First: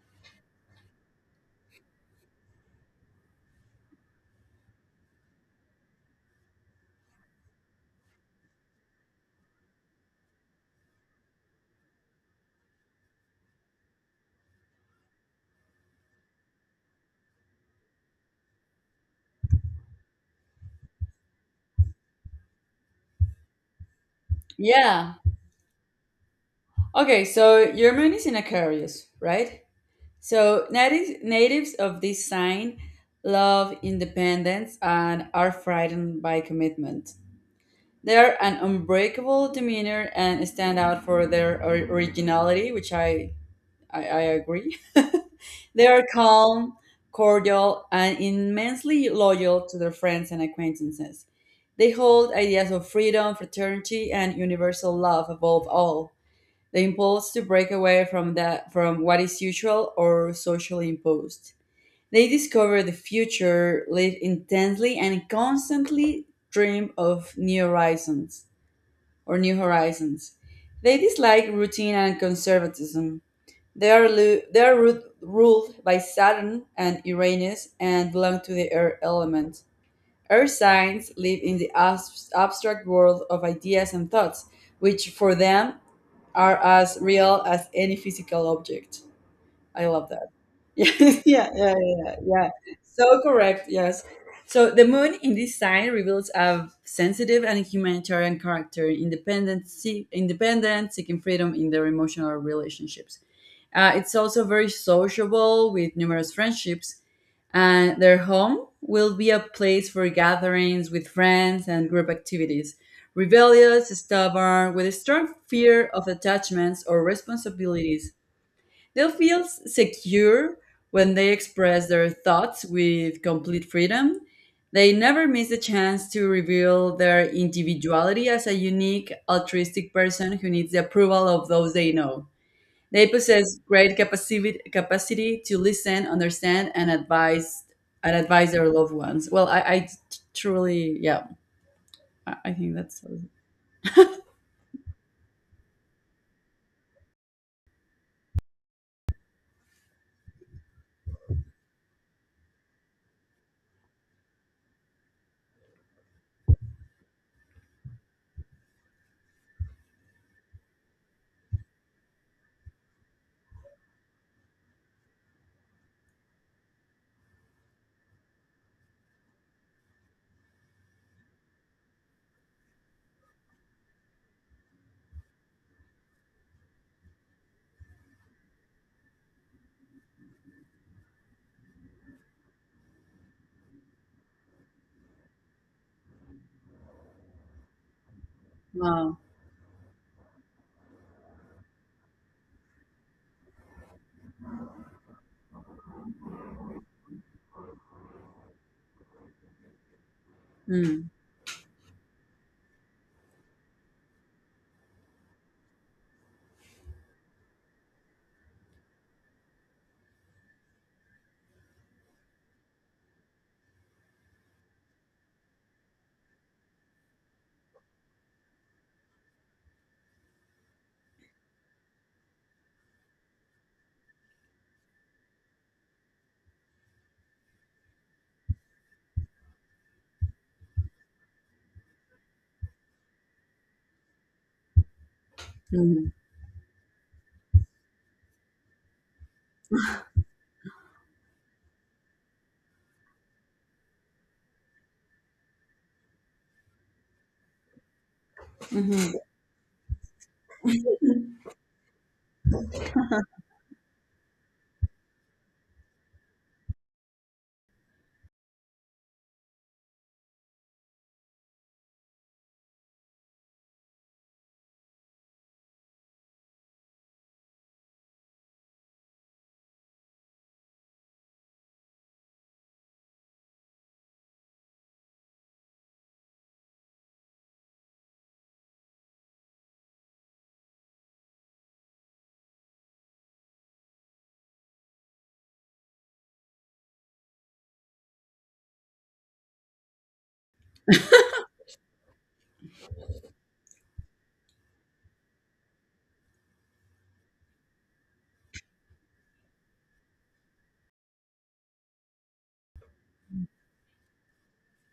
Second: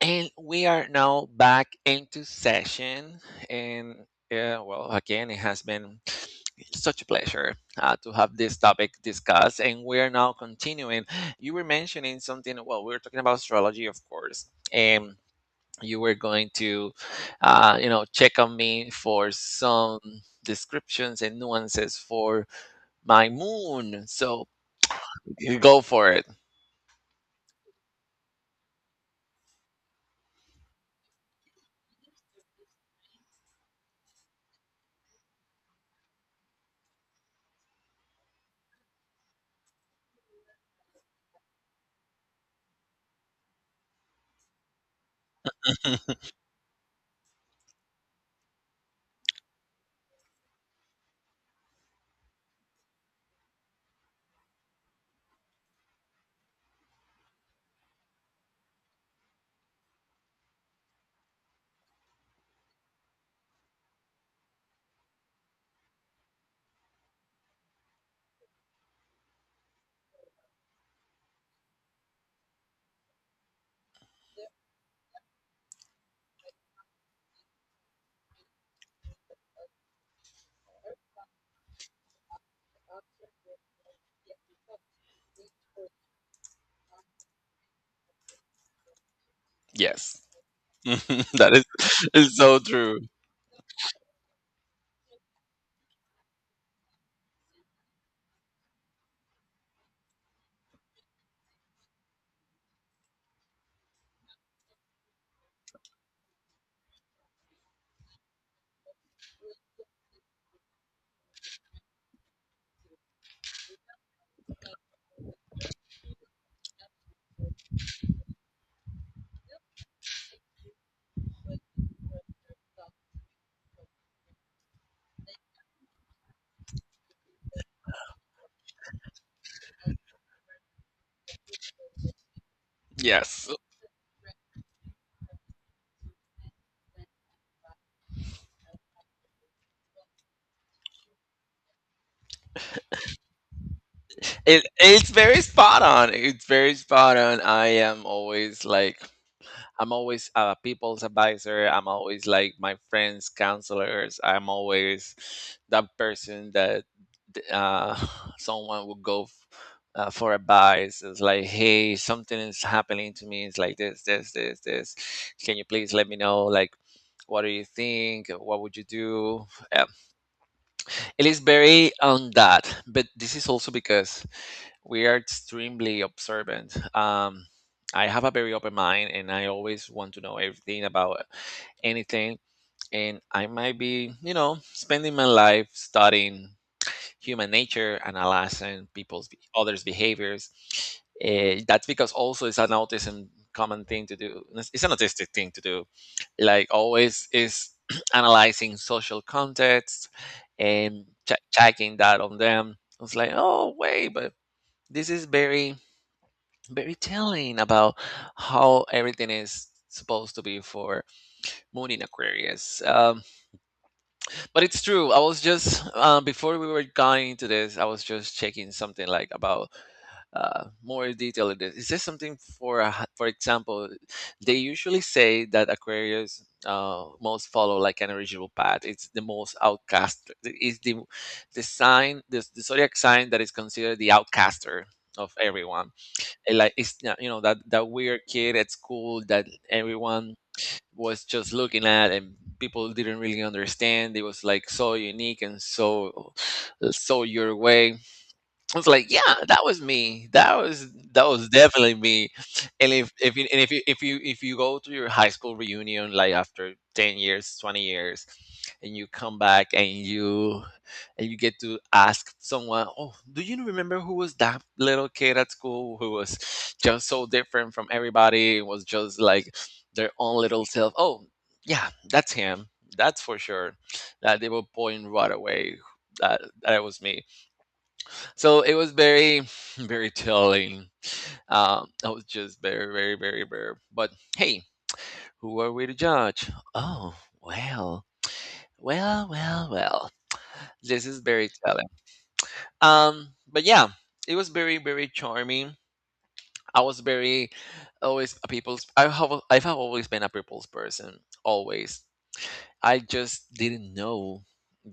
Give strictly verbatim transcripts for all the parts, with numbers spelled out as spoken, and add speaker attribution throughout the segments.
Speaker 1: And we are now back into session. And yeah, well, again, it has been such a pleasure uh, to have this topic discussed. And we are now continuing. You were mentioning something, well, we were talking about astrology, of course. And you were going to, uh, you know, check on me for some descriptions and nuances for my moon. So
Speaker 2: Yeah.
Speaker 1: you go for it.
Speaker 2: Okay, so your moon is in Aquarius, right? So natives natives of this sign love independence and are frightened by commitment. They are an unbreakable demeanor and stand out for their or- originality, which I, I, I agree. They are calm, cordial, and immensely loyal to their friends and acquaintances. They hold ideas of freedom, fraternity, and universal love above all. The impulse to break away from that from what is usual or socially imposed. They discover the future, live intensely and constantly dream of new horizons or new horizons. They dislike routine and conservatism. They are, lu- they are ru- ruled by Saturn and Uranus and belong to the air element. Earth signs live in the abs- abstract world of ideas and thoughts, which for them are as real as any physical object. I love
Speaker 1: Yes,
Speaker 2: that. Yeah, yeah,
Speaker 1: that
Speaker 2: yeah,
Speaker 1: is,
Speaker 2: yeah,
Speaker 1: is
Speaker 2: yeah.
Speaker 1: so true.
Speaker 2: So correct, yes. So the moon in this sign reveals a sensitive and humanitarian character, independent, see, independent, seeking freedom in their emotional relationships. Uh, it's also very sociable with numerous friendships and their home will be a place for gatherings with friends and group activities. Rebellious, stubborn, with a strong fear of attachments or responsibilities, they'll feel secure when they express their thoughts with complete freedom. They never miss the chance to reveal their individuality as a unique, altruistic person who needs the approval of those they know. They
Speaker 1: Yes.
Speaker 2: possess great capacity capacity to listen, understand, and advise and advise their loved ones. Well, I I truly, yeah, I, I think that's
Speaker 1: It it's very spot on. It's very spot on. I am always like I'm always a people's advisor. I'm always like my friends' counselors. I'm always that person that uh, someone would go f- uh, for advice. It's like, hey, something is happening to me. It's like this, this, this, this. Can you please let me know? Like, what do you think? What would you do? It is very on that, but this is also because we are extremely observant. Um, I have a very open mind, and I always want to know everything about anything. And I might be, you know, spending my life studying human nature, analyzing
Speaker 2: wow.
Speaker 1: people's be- others' behaviors. Eh, that's because also it's an autism common thing to do. It's it's an autistic thing to do like always is analyzing social context and
Speaker 2: Mm,
Speaker 1: ch- checking that on them. I was like, oh wait, but this is very very telling about how everything is supposed to be for Moon in Aquarius. Um, but it's true. I was just uh, before we were going into this, I was just checking something like about uh, more detail in this. Is this something for a, h- for example? They usually say that Aquarius uh, most follow like an original path. It's the most outcast. Is the the sign the, the zodiac sign that is considered the outcaster of everyone.
Speaker 2: mm,
Speaker 1: And, like it's not- you know that that weird kid at school that everyone was just looking at and people didn't really understand. It was like so unique and so so your way. I was like,
Speaker 2: mhm,
Speaker 1: "Yeah, that was me. That was that was definitely me." And if if you and if you if you if you go to your high school reunion, like after ten years, twenty years, and you come back and you and you get to ask someone, "Oh, do you remember who was that little kid at school who was just so different from everybody? Was just like their own little self?" Oh, yeah, that's him. That's for sure. That they will point right away that that it was me, so it was very, very telling. Um, I was just very, very, very, very. But hey, who are we to judge? Oh, well, well, well, well. This is very telling. Um, but yeah, it was very, very charming. I was very always a people's. I have, I have always been a people's person. Always. I just didn't know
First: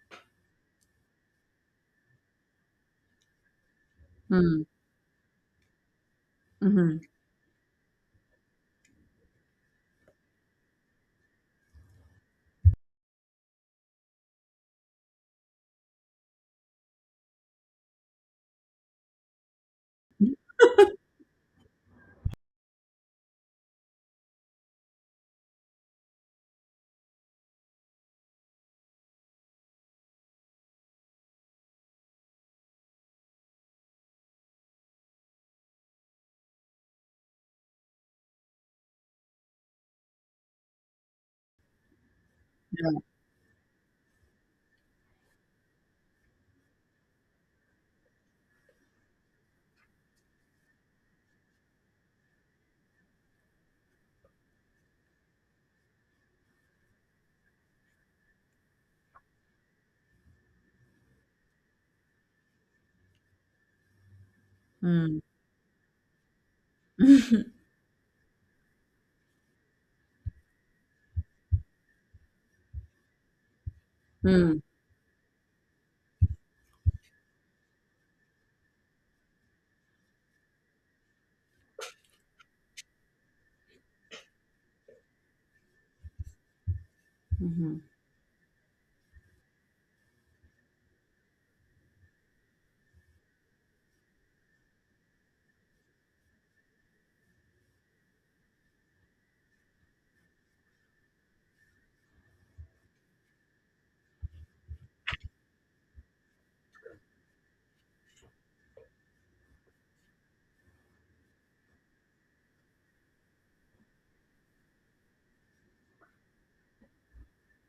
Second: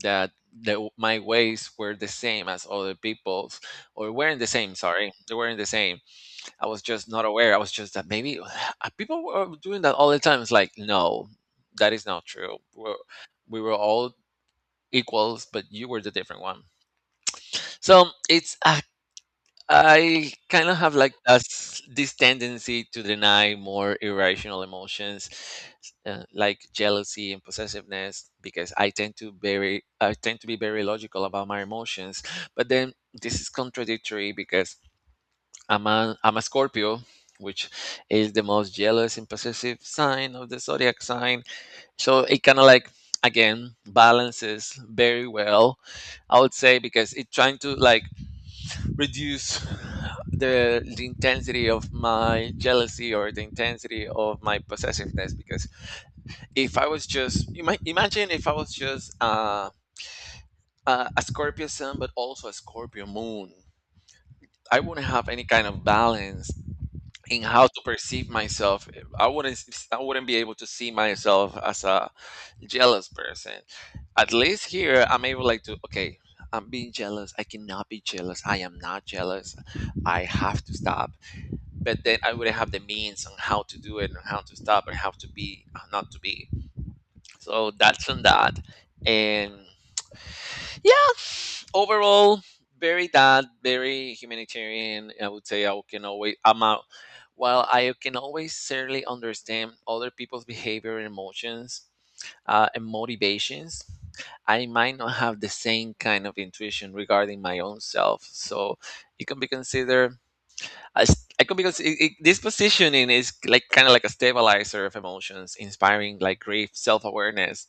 Speaker 1: that the, my ways were the same as other people's, or weren't the
Speaker 2: mm,
Speaker 1: same. Sorry, they weren't the same. I was
Speaker 2: mhm,
Speaker 1: just not aware. I was just that maybe people were doing that all the time. It's like, no, that is not true. We're, we were all equals, but you were the different one. So it's I, I kind of have like a s this tendency to deny more irrational emotions uh, like jealousy and possessiveness because I tend to very I tend to be very logical about my emotions. But then this is contradictory because I'm a, I'm a Scorpio, which is the most jealous and possessive sign of the zodiac sign. So it kind of like again balances very well, I would say, because it's trying to like reduce the, the intensity of my jealousy or the intensity of my possessiveness. Because if I was just, you might imagine if I was just uh, a, a Scorpio sun, but also a Scorpio moon. I wouldn't
Speaker 2: mm,
Speaker 1: have any kind of balance in
Speaker 2: mm,
Speaker 1: how to perceive myself. i wouldn't s- I wouldn't be able to see myself as a jealous person. At
Speaker 2: mm,
Speaker 1: least here I'm able like to, okay, I'm being jealous, I cannot be jealous, I am not jealous, I have to stop. But then I wouldn't have the means on how to do it and how to stop and how to be, how not to be. So
Speaker 2: mhm.
Speaker 1: that's on that. And yeah, overall very that very humanitarian, I would say. i can always i'm out while I can always certainly understand other people's behavior and emotions uh, and motivations. I might not have the same kind of intuition regarding my own self, so it can be considered as I can because it, it, this positioning is like kind of like a stabilizer of emotions, inspiring like grief self-awareness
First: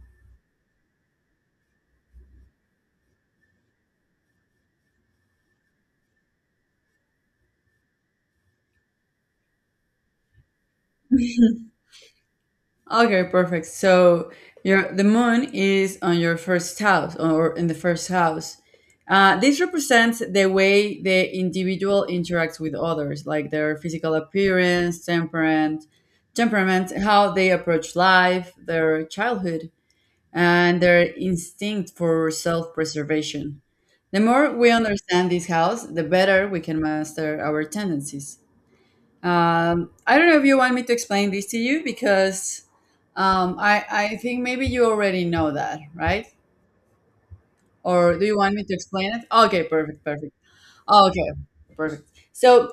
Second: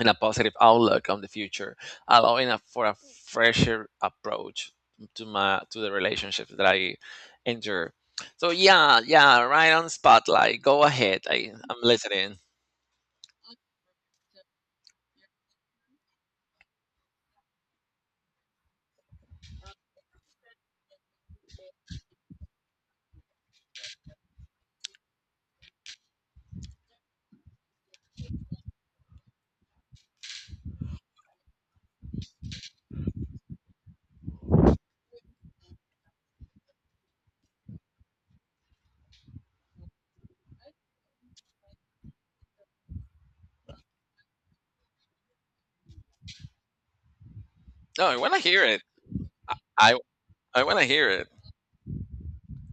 Speaker 1: and a positive outlook on the future, allowing a, for a fresher approach to my to the relationship that I enter. So yeah, yeah, right on spotlight. Go ahead. I, I'm listening.
Speaker 2: Okay, perfect. So your the moon is on your first house or in the first house. Uh, this represents the way the individual interacts with others, like their physical appearance, temperament, temperament, how they approach life, their childhood, and their instinct for self-preservation. The more we understand this house, the better we can master our tendencies. Um, I don't know if you want me to explain this to you because um, I, I think maybe you already know that, right?
Speaker 1: No, I
Speaker 2: Or do
Speaker 1: want
Speaker 2: you
Speaker 1: to
Speaker 2: want
Speaker 1: hear
Speaker 2: me to
Speaker 1: it.
Speaker 2: explain it? Okay,
Speaker 1: I
Speaker 2: perfect, perfect.
Speaker 1: I want to hear it.
Speaker 2: Okay, perfect. So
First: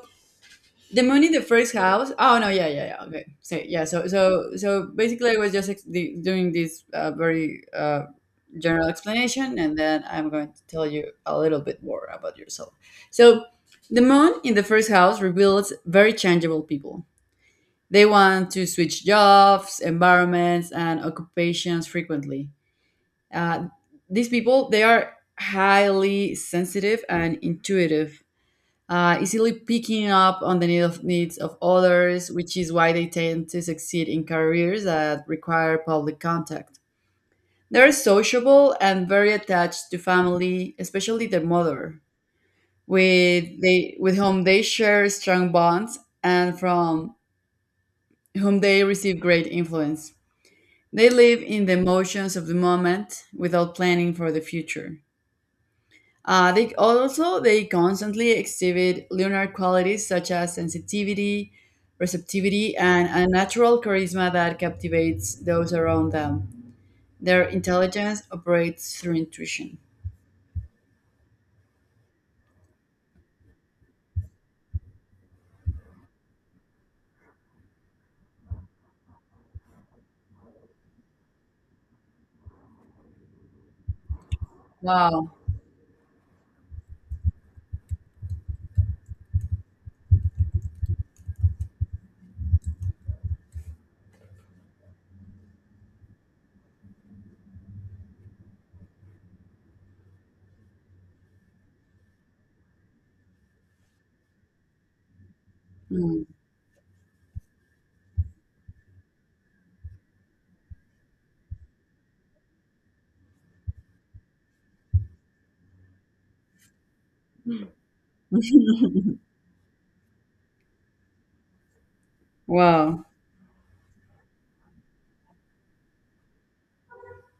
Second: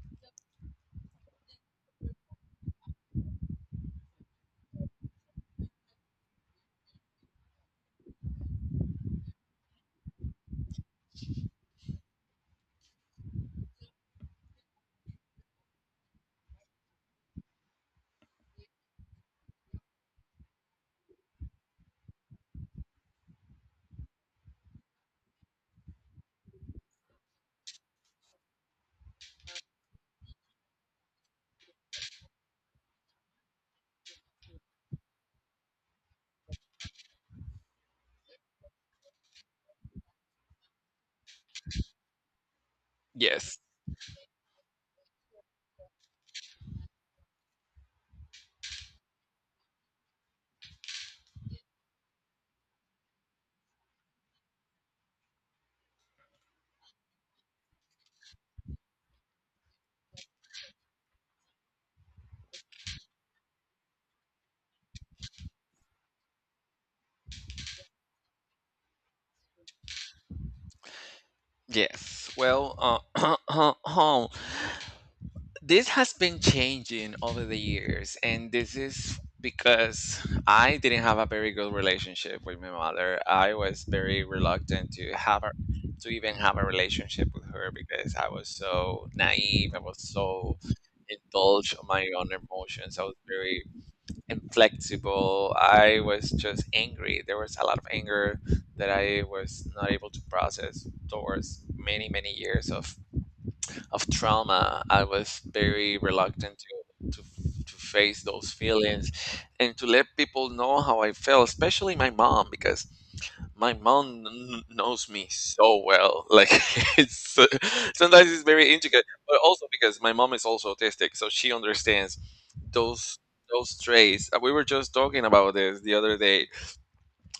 Speaker 2: the moon in the first house. Oh no, yeah, yeah, yeah. Okay, so yeah, so so so basically, I was just ex- the- doing this uh, very uh, general explanation, and then I'm going to tell you a little bit more about yourself. So the moon in the first house reveals very changeable people they want to switch jobs, environments, and occupations frequently. Uh, these people, they are highly sensitive and intuitive, uh, easily picking up on the need of, needs of others, which is why they tend to succeed in careers that require public contact. They're sociable and very attached to family, especially their mother, with
Speaker 1: Yes.
Speaker 2: they with whom they share strong bonds and from whom they receive great influence. They live in the emotions of the moment without planning for the future. Uh, they also they constantly exhibit lunar qualities such as sensitivity, receptivity, and a natural charisma that captivates those around them. Their intelligence operates through intuition.
Speaker 1: Yes. Well, uh, this has been changing over the years and this is because I didn't have a very good relationship with my mother. I was very reluctant to
Speaker 2: Wow.
Speaker 1: have a to even have a relationship with her because I was so naive, I was so indulged on my own emotions, I was very inflexible, I was just angry. There was a lot of anger that I was not able to process towards many many years of of trauma. I was very
Speaker 2: Mm.
Speaker 1: reluctant to, to to face those feelings and to let people know how I felt, especially my mom, because my mom kn- knows me so well. Like it's uh, sometimes it's very intricate, but also because my mom is also autistic, so she understands
Speaker 2: Wow.
Speaker 1: those those traits. Uh, We were just talking about this the other day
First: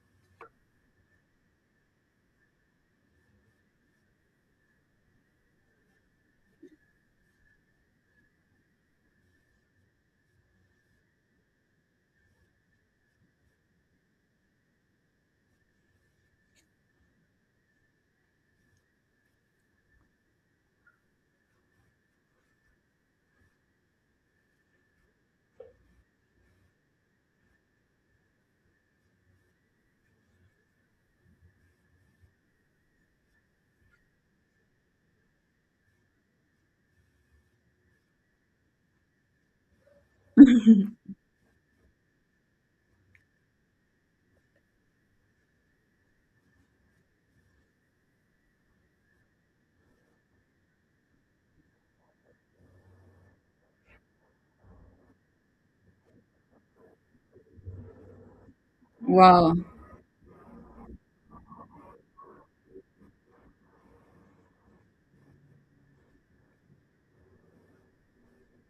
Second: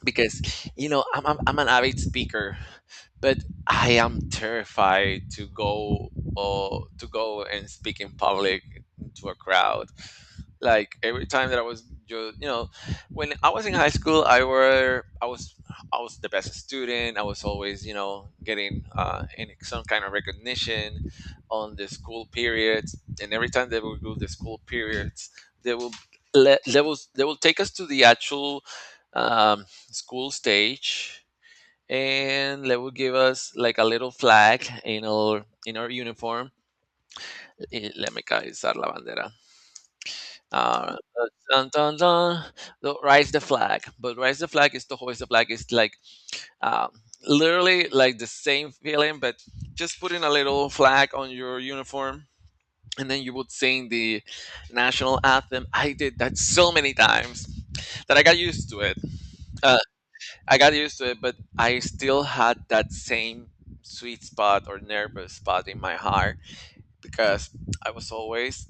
Speaker 1: because you know I'm, I'm I'm an avid speaker, but I am terrified to go or to go and speak in public to a crowd. Like every time that I was just you know, when I was in high school, I were I was I was the best student. I was always you know getting uh, in some kind of recognition on the school periods, and every time they will do the school periods, they will let they will they will take us to the actual. Um, School stage, and they would give us like a little flag in our in our uniform. Y let me caizar la bandera uh, dun, dun, dun, the- rise the flag, but rise the flag is to hoist the flag. It's like um, literally like the same feeling but just putting a little flag on your uniform and then you would sing the national anthem. I did that so many times that I got used to it.
Speaker 2: Wow.
Speaker 1: I got used to it, but I still had that same sweet spot or nervous spot in my heart because I was always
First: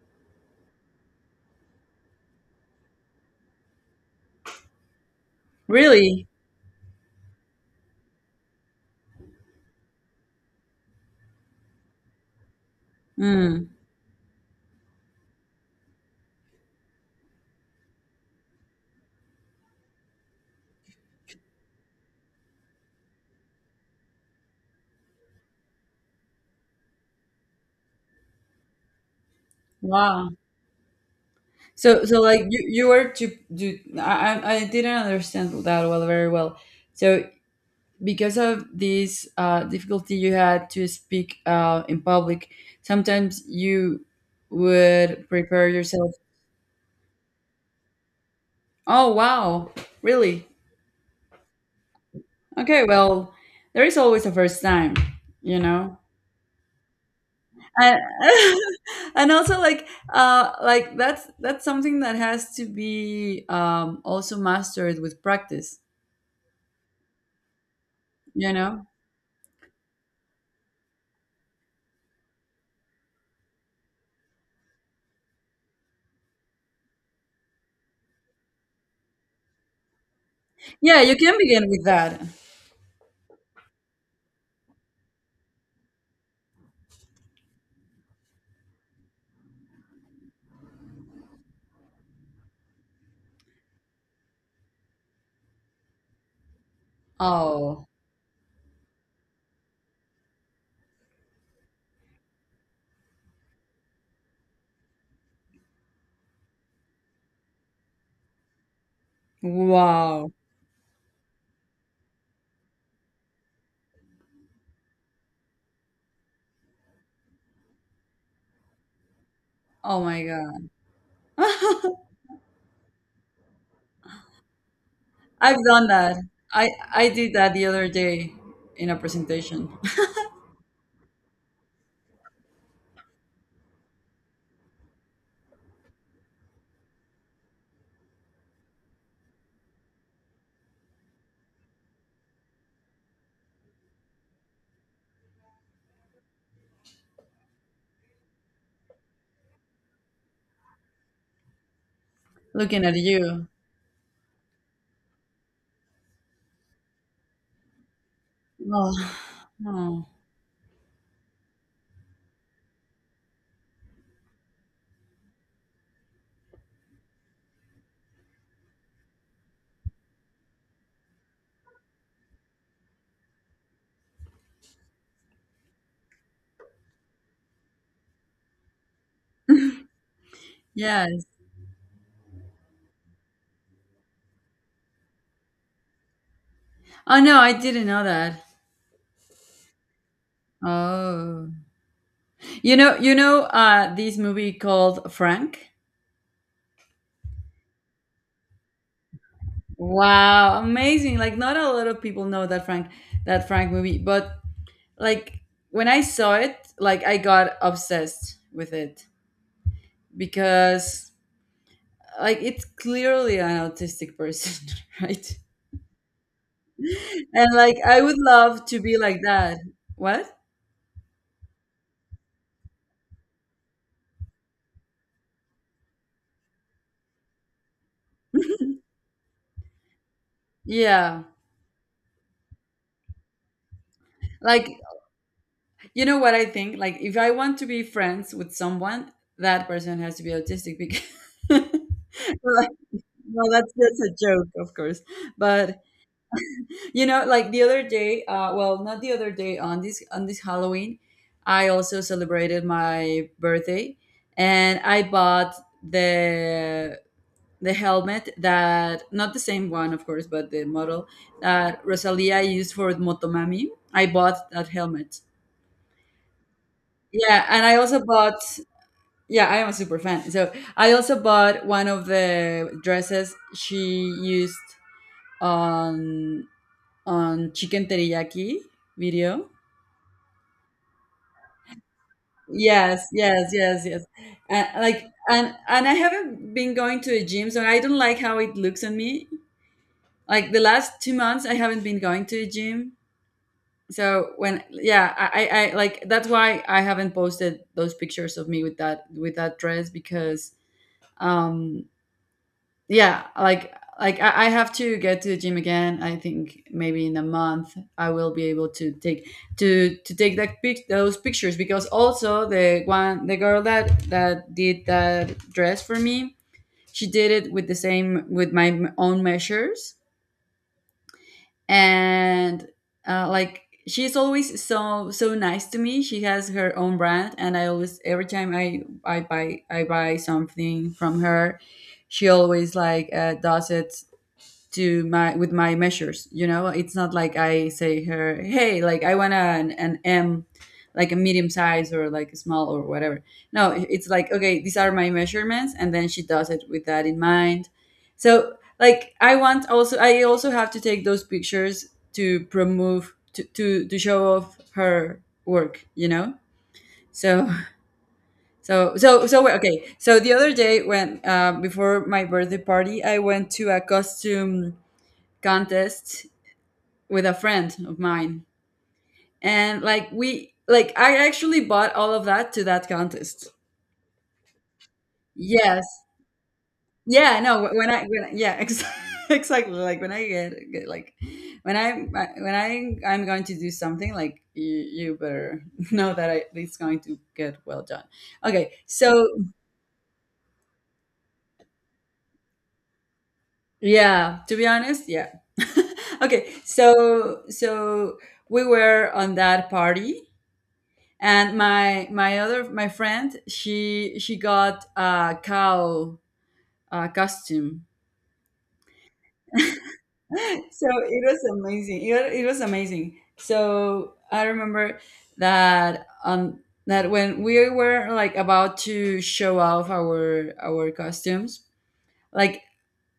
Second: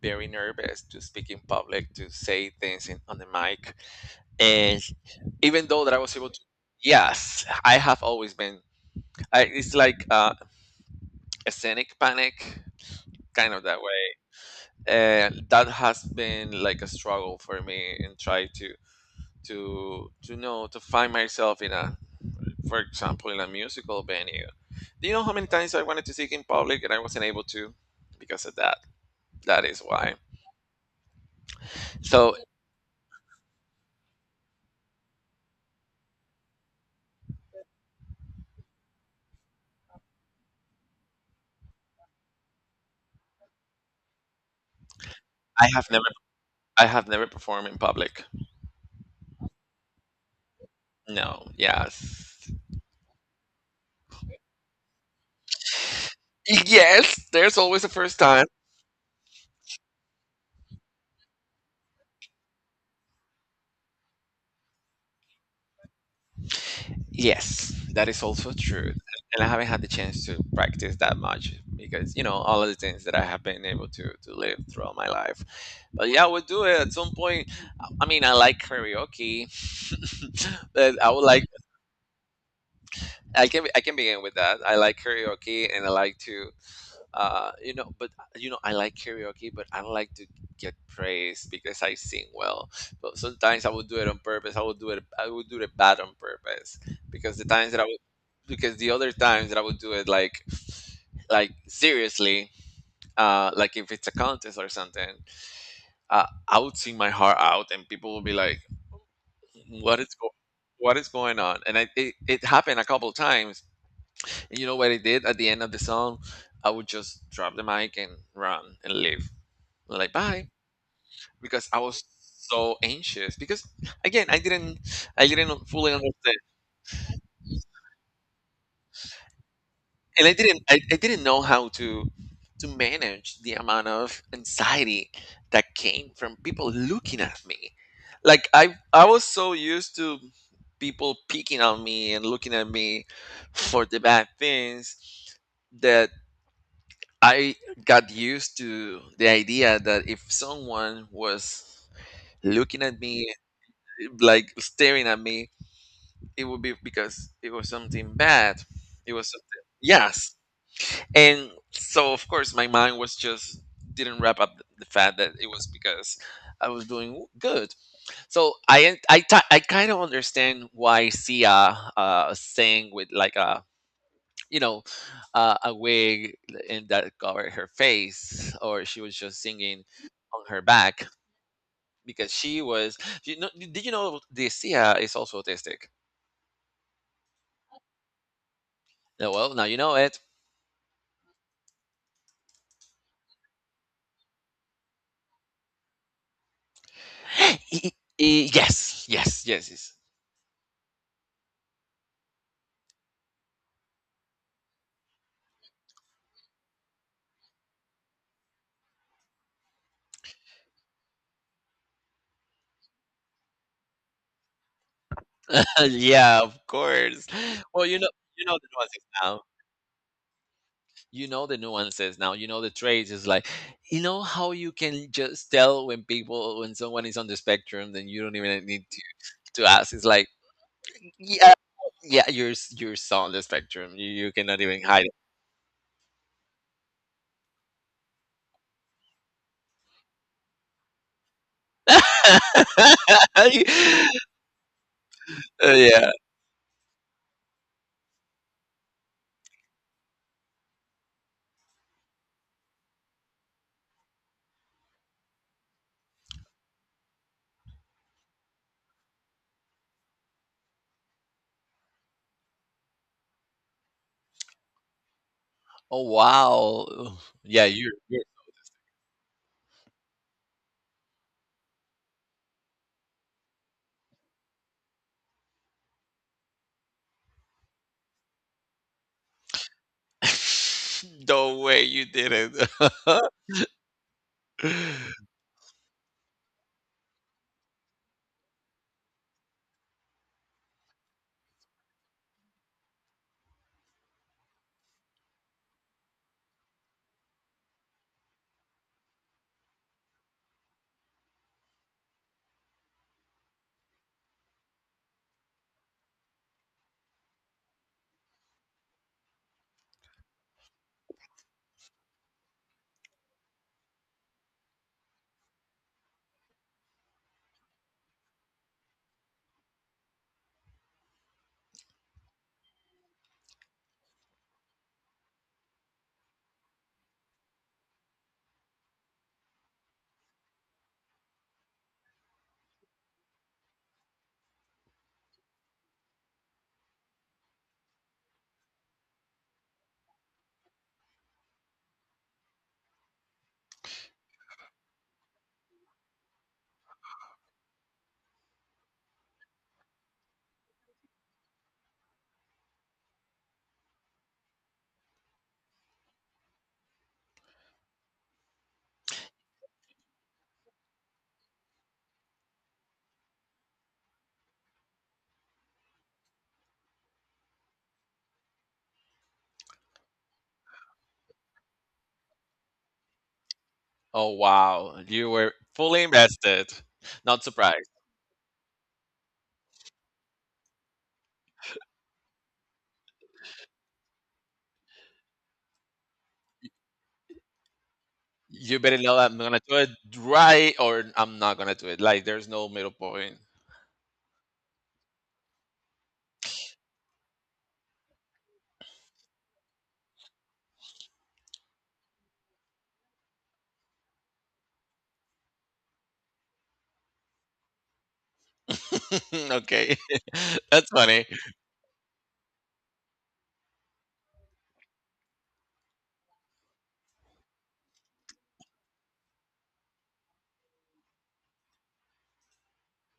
Speaker 1: very nervous to speak in public, to say things in, on the mic. And even though that I was
Speaker 2: Really?
Speaker 1: able to, yes, I have always been, I, it's like uh, a scenic panic, kind of
Speaker 2: Mm.
Speaker 1: that way. And that has been like a struggle for me and try to, to, to know, to find myself in a for example, in a musical venue. Do you know how many times I wanted to sing in public and I wasn't able to because of that? That is why.
Speaker 2: Wow. So, so
Speaker 1: So
Speaker 2: like you, you were to do. I, I I didn't understand that well, very well. So because of this uh, difficulty you had to speak uh, in public, sometimes you would prepare
Speaker 1: I have never,
Speaker 2: yourself.
Speaker 1: I have never performed in public.
Speaker 2: Oh, wow, really?
Speaker 1: No. Yes.
Speaker 2: Okay, well, there is always a first time, you know?
Speaker 1: Yes. There's always a
Speaker 2: And,
Speaker 1: first time.
Speaker 2: and also like uh like that's that's something that has to be um also mastered with practice
Speaker 1: Yes, that is also
Speaker 2: you know
Speaker 1: true. And I haven't had the chance to practice that much because, you know, all of the things that I have been able to, to live throughout my life. But yeah, we'll do it at some point. I I mean, I like karaoke, but
Speaker 2: yeah
Speaker 1: I
Speaker 2: you
Speaker 1: would
Speaker 2: can
Speaker 1: like
Speaker 2: begin with that
Speaker 1: I can I can begin with that. I like karaoke and I like to uh you know but uh, you know I like karaoke but I don't like to get praised because I sing well. But sometimes I would do it on purpose. I would do it I would do it bad on purpose because the times that I
Speaker 2: oh
Speaker 1: would because the other times that I would do it like like seriously uh like if it's a contest or something, uh, I would sing my heart out and people would be like what is
Speaker 2: wow
Speaker 1: go- what is going on. And I, it, it happened a couple times. You know what I did at the end of the song? I would just drop the mic and run and leave.
Speaker 2: oh
Speaker 1: Like
Speaker 2: my
Speaker 1: bye. Because I
Speaker 2: god
Speaker 1: was so anxious. Because again, I didn't I,
Speaker 2: I've
Speaker 1: didn't
Speaker 2: done
Speaker 1: fully
Speaker 2: that.
Speaker 1: understand.
Speaker 2: I I did that the other day in a presentation.
Speaker 1: And I didn't I, I didn't know how to to manage the amount of anxiety that came from people looking at me. Like I I was so used to people picking on me and looking at me for the bad things that I got used to the idea that if someone was looking
Speaker 2: Looking at
Speaker 1: at me,
Speaker 2: you.
Speaker 1: like staring at me, it would be because it was something bad.
Speaker 2: Oh,
Speaker 1: It was something,
Speaker 2: oh,
Speaker 1: yes. And so, of course, my mind was just didn't wrap up the fact that it was because I was doing good. So I I, ti- I kind of understand why Sia uh, sang with like a you know, uh, a wig and that covered her face, or she was just singing on her back
Speaker 2: yes.
Speaker 1: because she was. You know, did you know Sia is also autistic?
Speaker 2: Oh no, I didn't know that.
Speaker 1: Yeah, well, now you know it.
Speaker 2: Oh, you know, you know, uh, this movie called Frank.
Speaker 1: E- e- Yes, yes, yes, yes.
Speaker 2: Wow, amazing! Like not a lot of people know that Frank, that Frank movie, but like when I saw it, like I got obsessed with it because like it's clearly an autistic person, right?
Speaker 1: yeah, of course.
Speaker 2: And like
Speaker 1: Well, you
Speaker 2: I
Speaker 1: know,
Speaker 2: would
Speaker 1: you know
Speaker 2: love
Speaker 1: the
Speaker 2: to be
Speaker 1: nuances
Speaker 2: like
Speaker 1: now.
Speaker 2: that. What?
Speaker 1: You know the nuances now. You know the traits. It's like you know how you can just tell when people when someone is on the spectrum, then you don't even need to to ask. It's like
Speaker 2: Yeah.
Speaker 1: yeah, yeah, you're s- you're so on the spectrum. You you cannot
Speaker 2: Like,
Speaker 1: even hide it.
Speaker 2: you know what I think? Like, if I want to be friends with someone, that person has to be autistic because. Like, well, that's just a joke, of course. But
Speaker 1: yeah.
Speaker 2: you know, like the other day, uh, well, not the other day on this on this Halloween, I also celebrated my birthday, and I bought the the helmet that not the same one of course but the model that Rosalia used for Motomami. I bought that helmet,
Speaker 1: Oh wow.
Speaker 2: yeah,
Speaker 1: Yeah,
Speaker 2: and I
Speaker 1: you're.
Speaker 2: also
Speaker 1: you're-
Speaker 2: bought, yeah, I am a super fan, so I also bought one of the dresses she used on on Chicken Teriyaki video.
Speaker 1: no way, you did it.
Speaker 2: Yes, yes, yes, yes. And like, and and I haven't been going to a gym, so I don't like how it looks on me. Like the last two months I haven't been going to a gym. So when yeah I, I I- Like that's why I haven't posted those pictures of me with that with that dress because um yeah, like, like i, I have to get to the gym again. I think maybe in a month I will be able to take to to take that pic those pictures because also the one the girl that that did that dress for me, she did it with the same with my own measures. And uh, like she's always so so nice to me. She has her own brand and I always every time i i buy i buy something from her, she always like uh, does it to my with my measures. You know, it's not like I say her, hey, like I want an, an m, like a medium size or like a small or whatever. No, it's like okay, these are my measurements and then she does it with that in mind. So like I want also I also have to take those pictures to promote to to, to show off her work, you know. So so so so okay, so the other day when uh, before my birthday party I went to a costume contest with a friend of mine. And like we like I actually bought all of that to that contest.
Speaker 1: oh wow, you were
Speaker 2: Yes.
Speaker 1: fully invested.
Speaker 2: Yeah,
Speaker 1: Not
Speaker 2: no,
Speaker 1: surprised.
Speaker 2: wh- when I when yeah, ex- exactly, like when I get, get like when I when I I'm going to do something, like you, you better know that I, it's going to get well done. Okay.
Speaker 1: You better know
Speaker 2: So,
Speaker 1: I'm gonna do it right, or I'm not gonna do it. Like there's no middle point.
Speaker 2: yeah, to be honest, yeah. Okay. So so we were on that party. And my my other my friend, she she got a cow uh, costume.
Speaker 1: okay,
Speaker 2: So
Speaker 1: that's
Speaker 2: it
Speaker 1: funny.
Speaker 2: was amazing. It, wa- it was amazing. So I remember that on that when we were like about to show off our our costumes, like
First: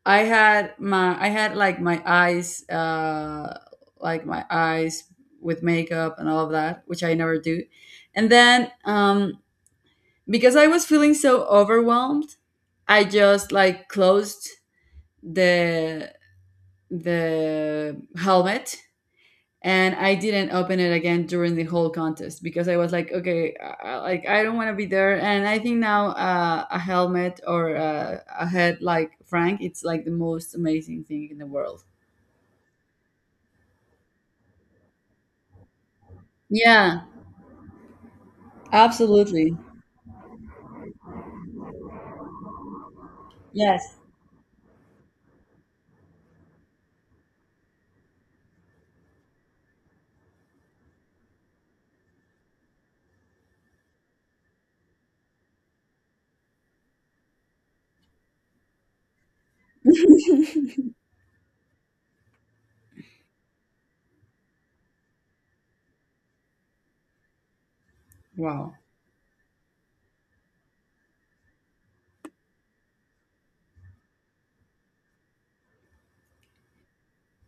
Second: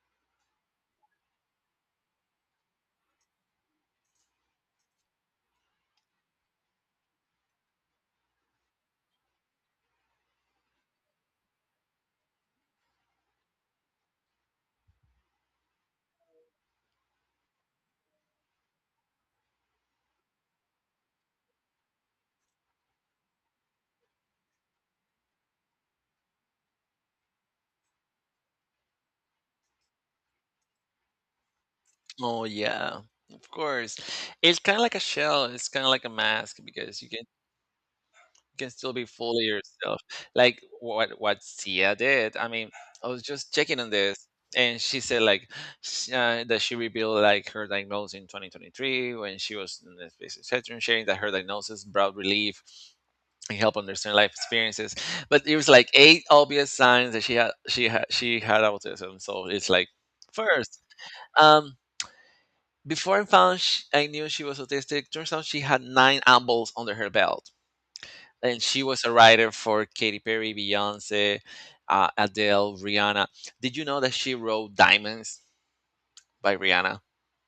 Speaker 2: I had my I had like my eyes uh like my eyes with makeup and all of that, which I never do. And then um because I was feeling so overwhelmed, I just like closed the the helmet and I didn't open it again during the whole contest because I was like, okay, uh, uh, like I don't want to be there. And I think now uh, a helmet or uh, a head like Frank, it's like the most amazing thing in the world.
Speaker 1: Oh yeah, of course. It's kind of like a shell. It's kind of like a mask because
Speaker 2: Yeah,
Speaker 1: you can you can still be fully
Speaker 2: absolutely.
Speaker 1: yourself. Like what what Sia did. I mean, I was just checking on
Speaker 2: Yes.
Speaker 1: this, and she said like sh- uh, that she revealed like her diagnosis in twenty twenty-three when she was in the space session, sharing that her diagnosis brought relief and help understand life experiences. But it was like eight obvious signs that she had she had she had autism. So it's like first. Um, Before I found sh I knew she was autistic, turns out she had nine albums under her belt, and
Speaker 2: Wow.
Speaker 1: she was a writer for Katy Perry, Beyonce, uh, Adele, Rihanna. Did you know that she wrote "Diamonds" by Rihanna?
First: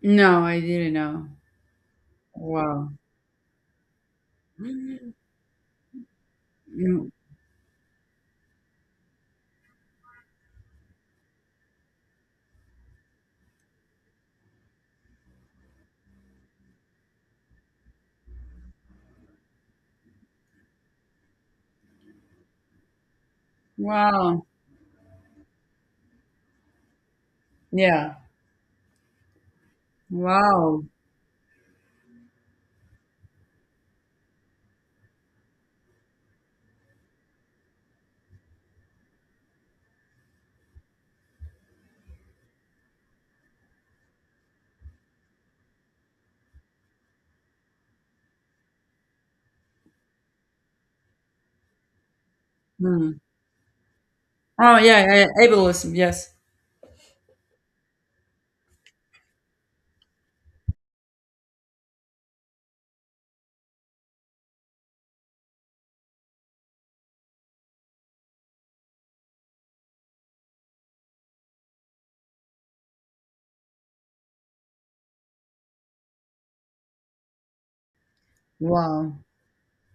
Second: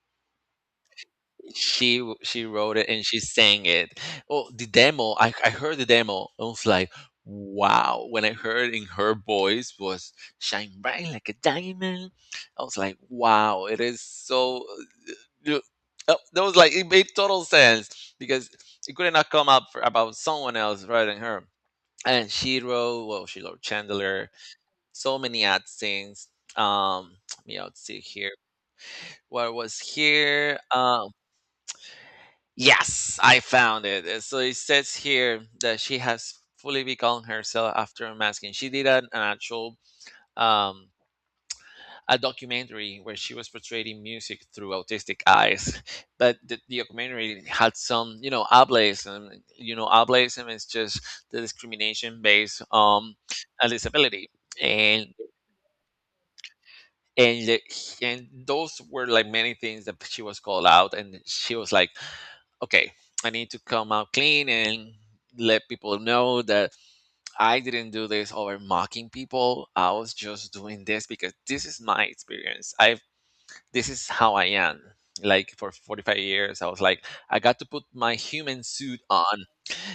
Speaker 2: No, I didn't know.
Speaker 1: She w- she wrote it
Speaker 2: Wow.
Speaker 1: and she sang it. Oh, the demo!
Speaker 2: Mm.
Speaker 1: I I heard the demo. I was like, wow! When I heard in her voice was shine bright like a diamond. I was like, wow! It is so. You- uh, uh, That was like it made total sense because it could not come up for, about someone else rather than her. And she wrote, well, she wrote Chandler,
Speaker 2: Wow.
Speaker 1: so many ad scenes. Um, let me out see
Speaker 2: Yeah.
Speaker 1: here. What was here?
Speaker 2: Wow.
Speaker 1: Um, Yes, I found it. Uh, So it says here that she has fully become herself after unmasking. She did an, an actual um, a documentary where she was portraying music through autistic eyes, but the, the documentary had some, you know, ableism. You know, ableism is just the discrimination based
Speaker 2: Hmm.
Speaker 1: on a disability,
Speaker 2: Oh yeah,
Speaker 1: and
Speaker 2: yeah, yeah, ableism. Yes.
Speaker 1: and the- and those were like many things that she was called out, and she was like okay, I need to come out clean and let people know that I didn't do this over mocking people. I was just doing this because this is my experience. I've This is how I am. Like for forty-five years, I was like, I got to put my human suit
Speaker 2: Wow.
Speaker 1: on.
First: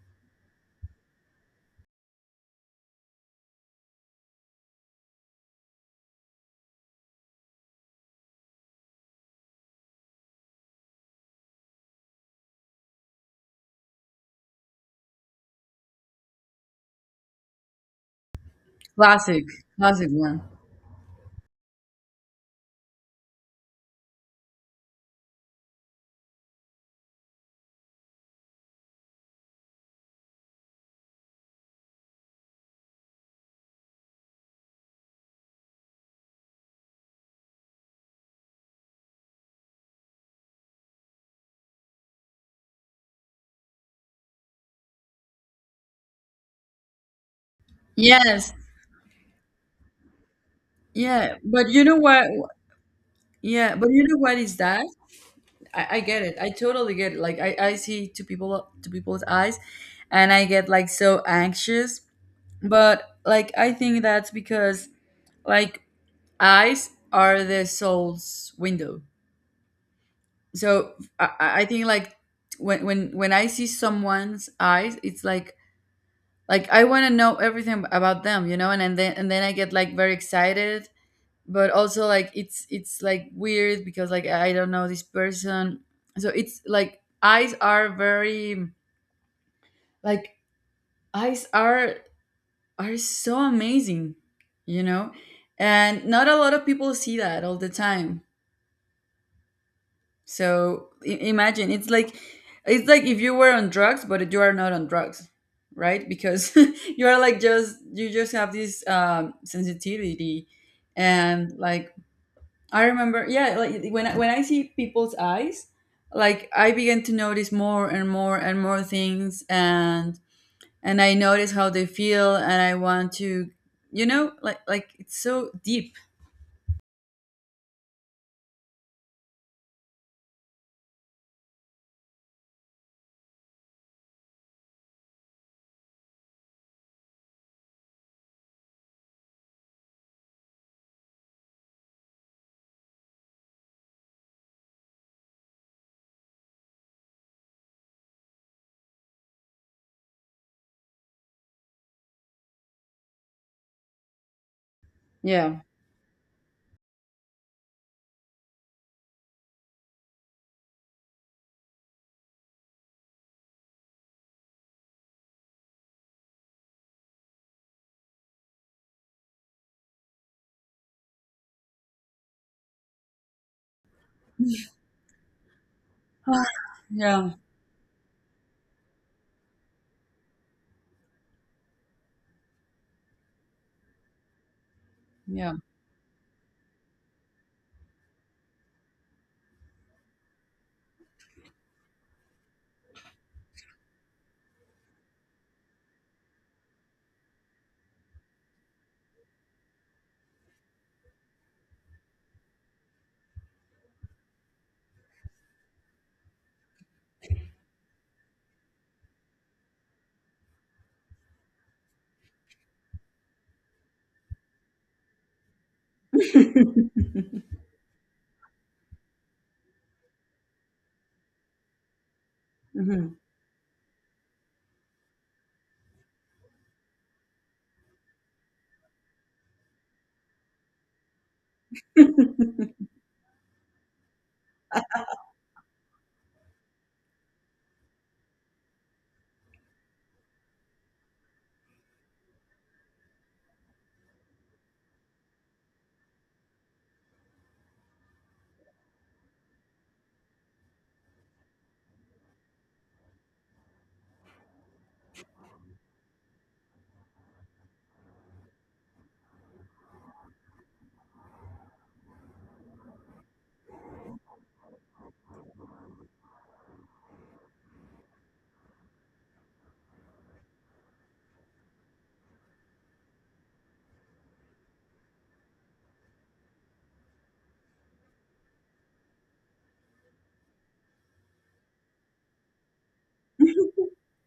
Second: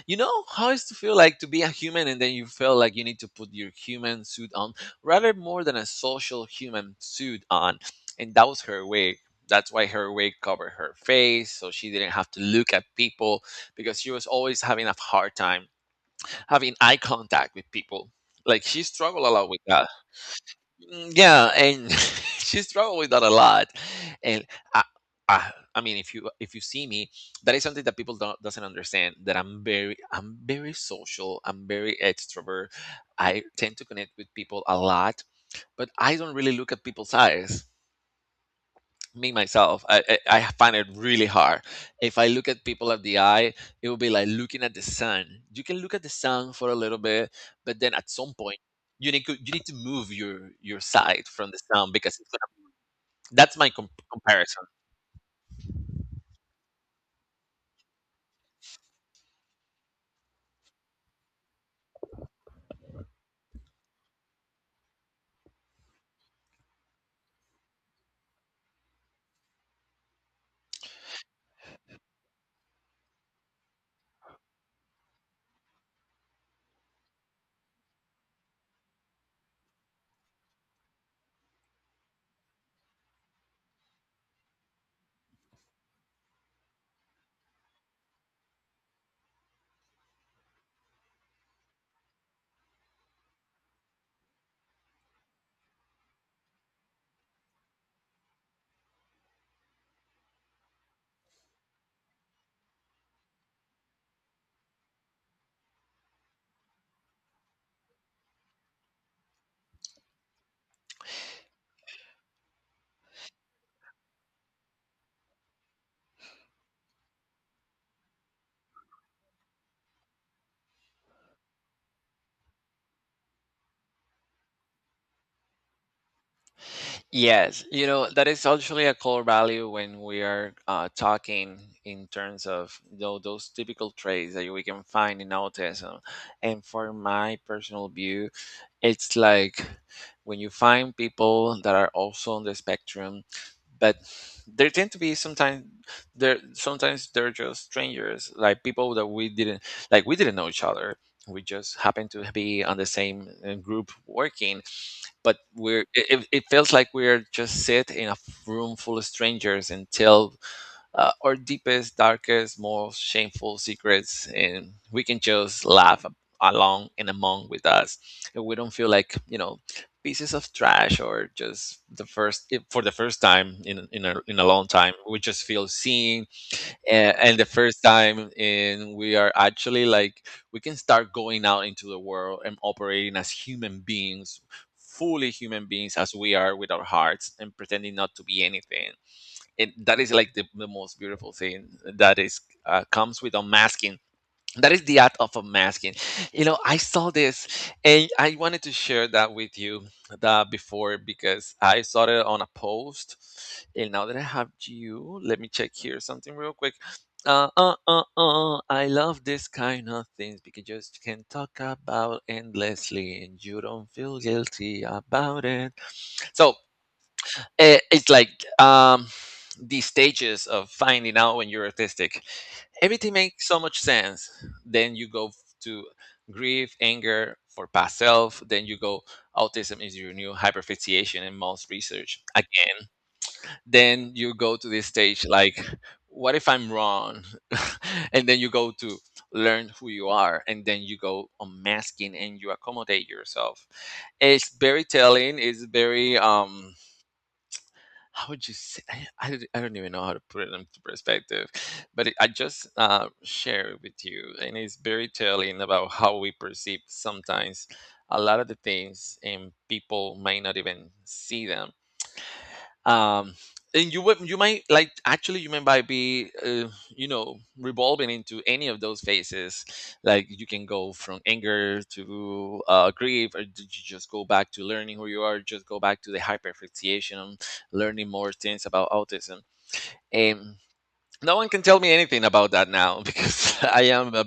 Speaker 1: You know how it's to feel like to be a human, and then you feel like you need to put your human suit on, rather more than a social human suit on. And that was her wig. That's why her wig covered her face, so she didn't have to look at people because she was always having a hard time having eye contact with people. Like she struggled a
Speaker 2: Classic.
Speaker 1: lot with that.
Speaker 2: Classic one.
Speaker 1: Mm, yeah, and she's traveled with that a lot. And I, I, I mean, if you if you see me, that is something that people don't doesn't understand. That I'm very I'm very social. I'm very extrovert. I tend to connect with people a lot, but I don't really look at people's eyes. Me myself I, I I find it really hard. If I look at people at the eye, it will be like looking at the sun. You can look at the sun for a little bit, but then at some
Speaker 2: Yes.
Speaker 1: point you need to, you need to move your your side
Speaker 2: Yeah.
Speaker 1: from the
Speaker 2: But you
Speaker 1: sun
Speaker 2: know
Speaker 1: because it's
Speaker 2: what?
Speaker 1: gonna, that's my
Speaker 2: Yeah.
Speaker 1: com-
Speaker 2: But you know what is
Speaker 1: comparison.
Speaker 2: that? I, I get it. I totally get it. Like I, I see to people to people's eyes, and I get like so anxious. But like I think that's because like eyes are the soul's window. So I, I I think like when when when I see someone's eyes, it's like like I want to know everything about them, you know, and, and then and then I get like very excited. But also like it's it's like weird because like I don't know this person. So it's like eyes are very, like eyes are are so amazing, you know, and not a lot of people see that all the time. So I- imagine it's like it's like if you were on drugs, but you are not on drugs, right? Because you are like just you just have this um, sensitivity, and like I remember, yeah, like when I, when I see people's eyes, like I begin to notice more and more and more things, and and I notice how they feel, and I want to, you know, like like it's so deep.
Speaker 1: Yes, you know, that is actually a core value when we are uh, talking in terms of, you know, those typical traits that we can find in autism. And for my personal view, it's like when you find people that are also on the spectrum, but there tend to be sometimes there sometimes they're just strangers, like people that we didn't like we didn't know each other. We just happen to be on the same uh, group working, but
Speaker 2: Yeah.
Speaker 1: we're it, it it feels like we're just sit in a room full of strangers and tell uh, our deepest darkest most shameful secrets, and we can just laugh a- along and among with us, and we don't feel like, you know, pieces of trash, or just the first if- for the first time in in a, in a long time we just feel seen, and,
Speaker 2: Yeah.
Speaker 1: and the first time in we are actually like we can start going out into the world and operating as human beings, fully
Speaker 2: Yeah.
Speaker 1: human beings as we are with our hearts, and pretending not to be anything. And that is like the, the most beautiful thing, that is uh, comes with unmasking. That is the art of unmasking. You know, I saw this and I wanted to share that with you, that before, because I saw it on a post, and now that I have you, let me check here something real quick. uh, uh, uh, uh, I love this kind of things because you just can talk about endlessly and you don't feel guilty about it. So eh, it's like, um, the stages of finding out when you're autistic, everything
Speaker 2: Mhm.
Speaker 1: makes so much sense. Then you go to grief, anger for past self. Then you go autism is your new hyperfixation in most research. Again, then you go to this stage like, what if I'm wrong? and then you go to learn who you are, and then you go unmasking and you accommodate yourself. It's very telling. It's very um how would you say, I, I, don't I don't even know how to put it into perspective, but it, I just uh, share it with you, and it's very telling about how we perceive sometimes a lot of the things and people may not even see them. um and you would you might, like actually you might might be uh, you know, revolving into any of those phases. Like you can go from anger to uh, grief, or did you just go back to learning who you are, just go back to the hyperfixation, learning more things about autism. And no one can tell me anything about that now, because i am a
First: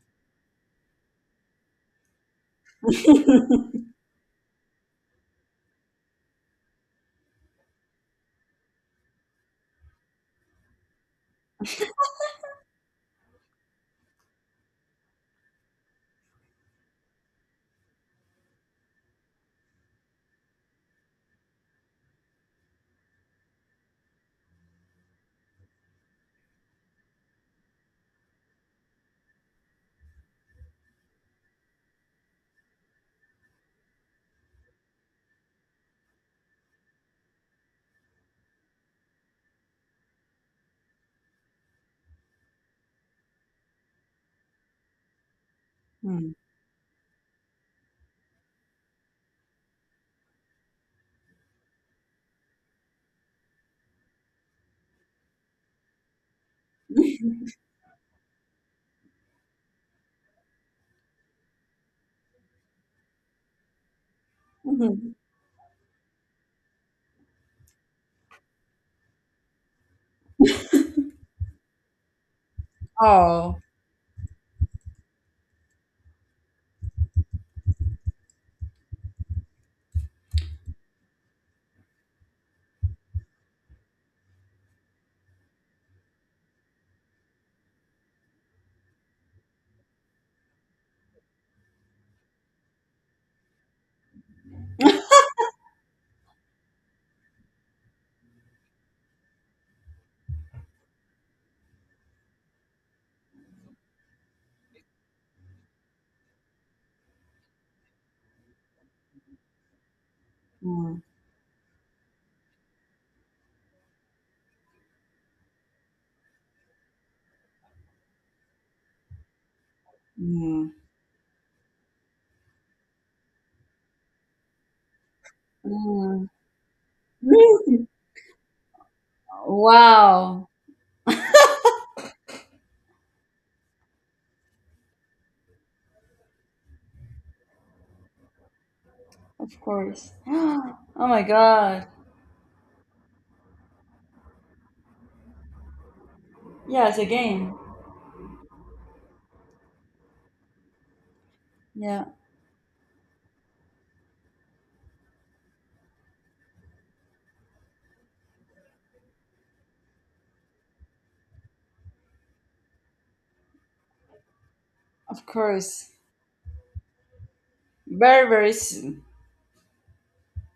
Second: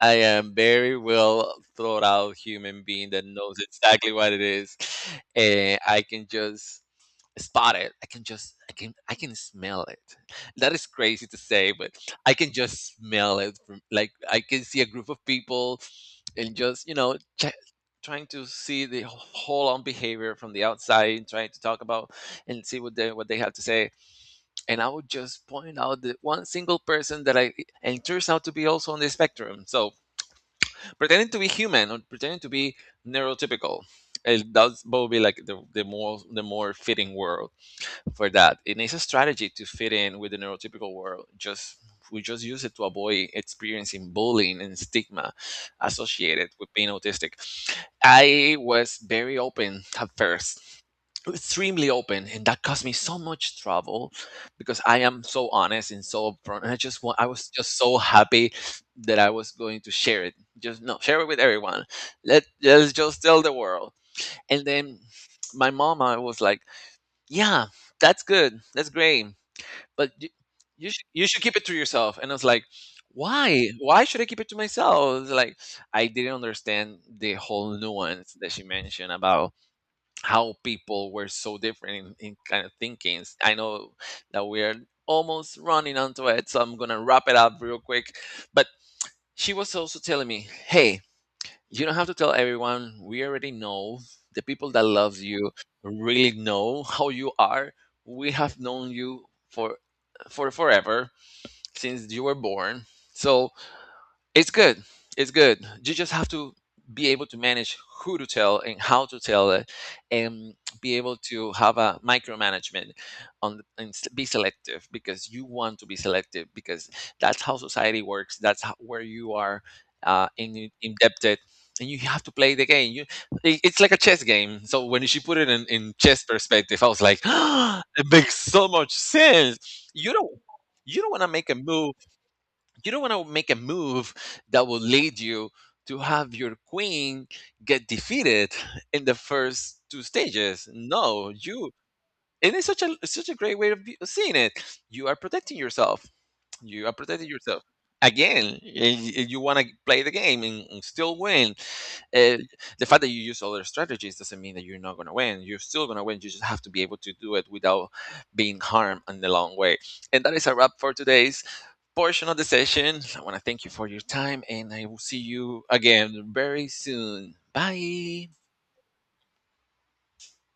Speaker 1: I am very well thought out human being that knows exactly what it is. And I can just spot it. I can just, I can I can smell it. That is crazy to say, but I can just smell it from, like I can see a group of people and just, you know, check, trying to see the whole on behavior from the outside and trying to talk about and see what they what they have to say, and I would just point out the one single person that I and it turns out to be also on the spectrum. So pretending to be human or pretending to be neurotypical, it does probably like the, the more the more fitting word for that. And it's a strategy to fit in with the neurotypical world. Just we just use it to avoid experiencing bullying and stigma associated with being autistic. I was very open at first, extremely open, and that caused me so much trouble because I am so honest and so upfront. And I just want, I was just so happy that I was going to share it. Just no, share it with everyone. Let let's just tell the world. And then
Speaker 2: Mhm.
Speaker 1: my mama was like, yeah, that's good. That's great. But you, you should you should keep it to yourself. And I was like,
Speaker 2: Oh.
Speaker 1: why? Why should I keep it to myself? It's like I didn't understand the whole nuance that she mentioned about how people were so different in, in kind of thinkings. I know that we're almost running onto it, so I'm gonna wrap it up real quick. But she was also telling me, hey, you don't have to tell everyone, we already know the people that love you really know how you are. We have known you for for forever, since you were born. So it's good. It's good. You just have to be able to manage who to tell and how to tell it, and
Speaker 2: Mm,
Speaker 1: be able to have a micromanagement on and s- be selective, because you want to be selective because that's how society works. That's how, where you are uh, in,
Speaker 2: mm,
Speaker 1: indebted, and you have to play the game. You, i- it's like a chess game. So when she put it in, in chess
Speaker 2: mm.
Speaker 1: perspective, I was like,
Speaker 2: Really?
Speaker 1: it makes so much sense. You don't
Speaker 2: Wow.
Speaker 1: you don't want to make a move, you don't want to make a move that will lead you to have your queen get defeated in the
Speaker 2: Of
Speaker 1: first two
Speaker 2: course.
Speaker 1: stages.
Speaker 2: Oh my
Speaker 1: No, you,
Speaker 2: God.
Speaker 1: and it's such a such a great way of be- seeing it. You are protecting yourself. You
Speaker 2: Yeah,
Speaker 1: are
Speaker 2: it's a
Speaker 1: protecting
Speaker 2: game.
Speaker 1: yourself again. and y- You want to play the game and, and still win.
Speaker 2: Yeah,
Speaker 1: uh, the fact that you use other strategies doesn't mean that you're not going to win. You're still going to win. You just have to be able to do it without being harmed in the long way. And that is a wrap for today's portion of the session. I want to thank you for your time, and I will see
Speaker 2: of
Speaker 1: you
Speaker 2: course.
Speaker 1: again very soon.
Speaker 2: Very,
Speaker 1: Bye.
Speaker 2: very, s-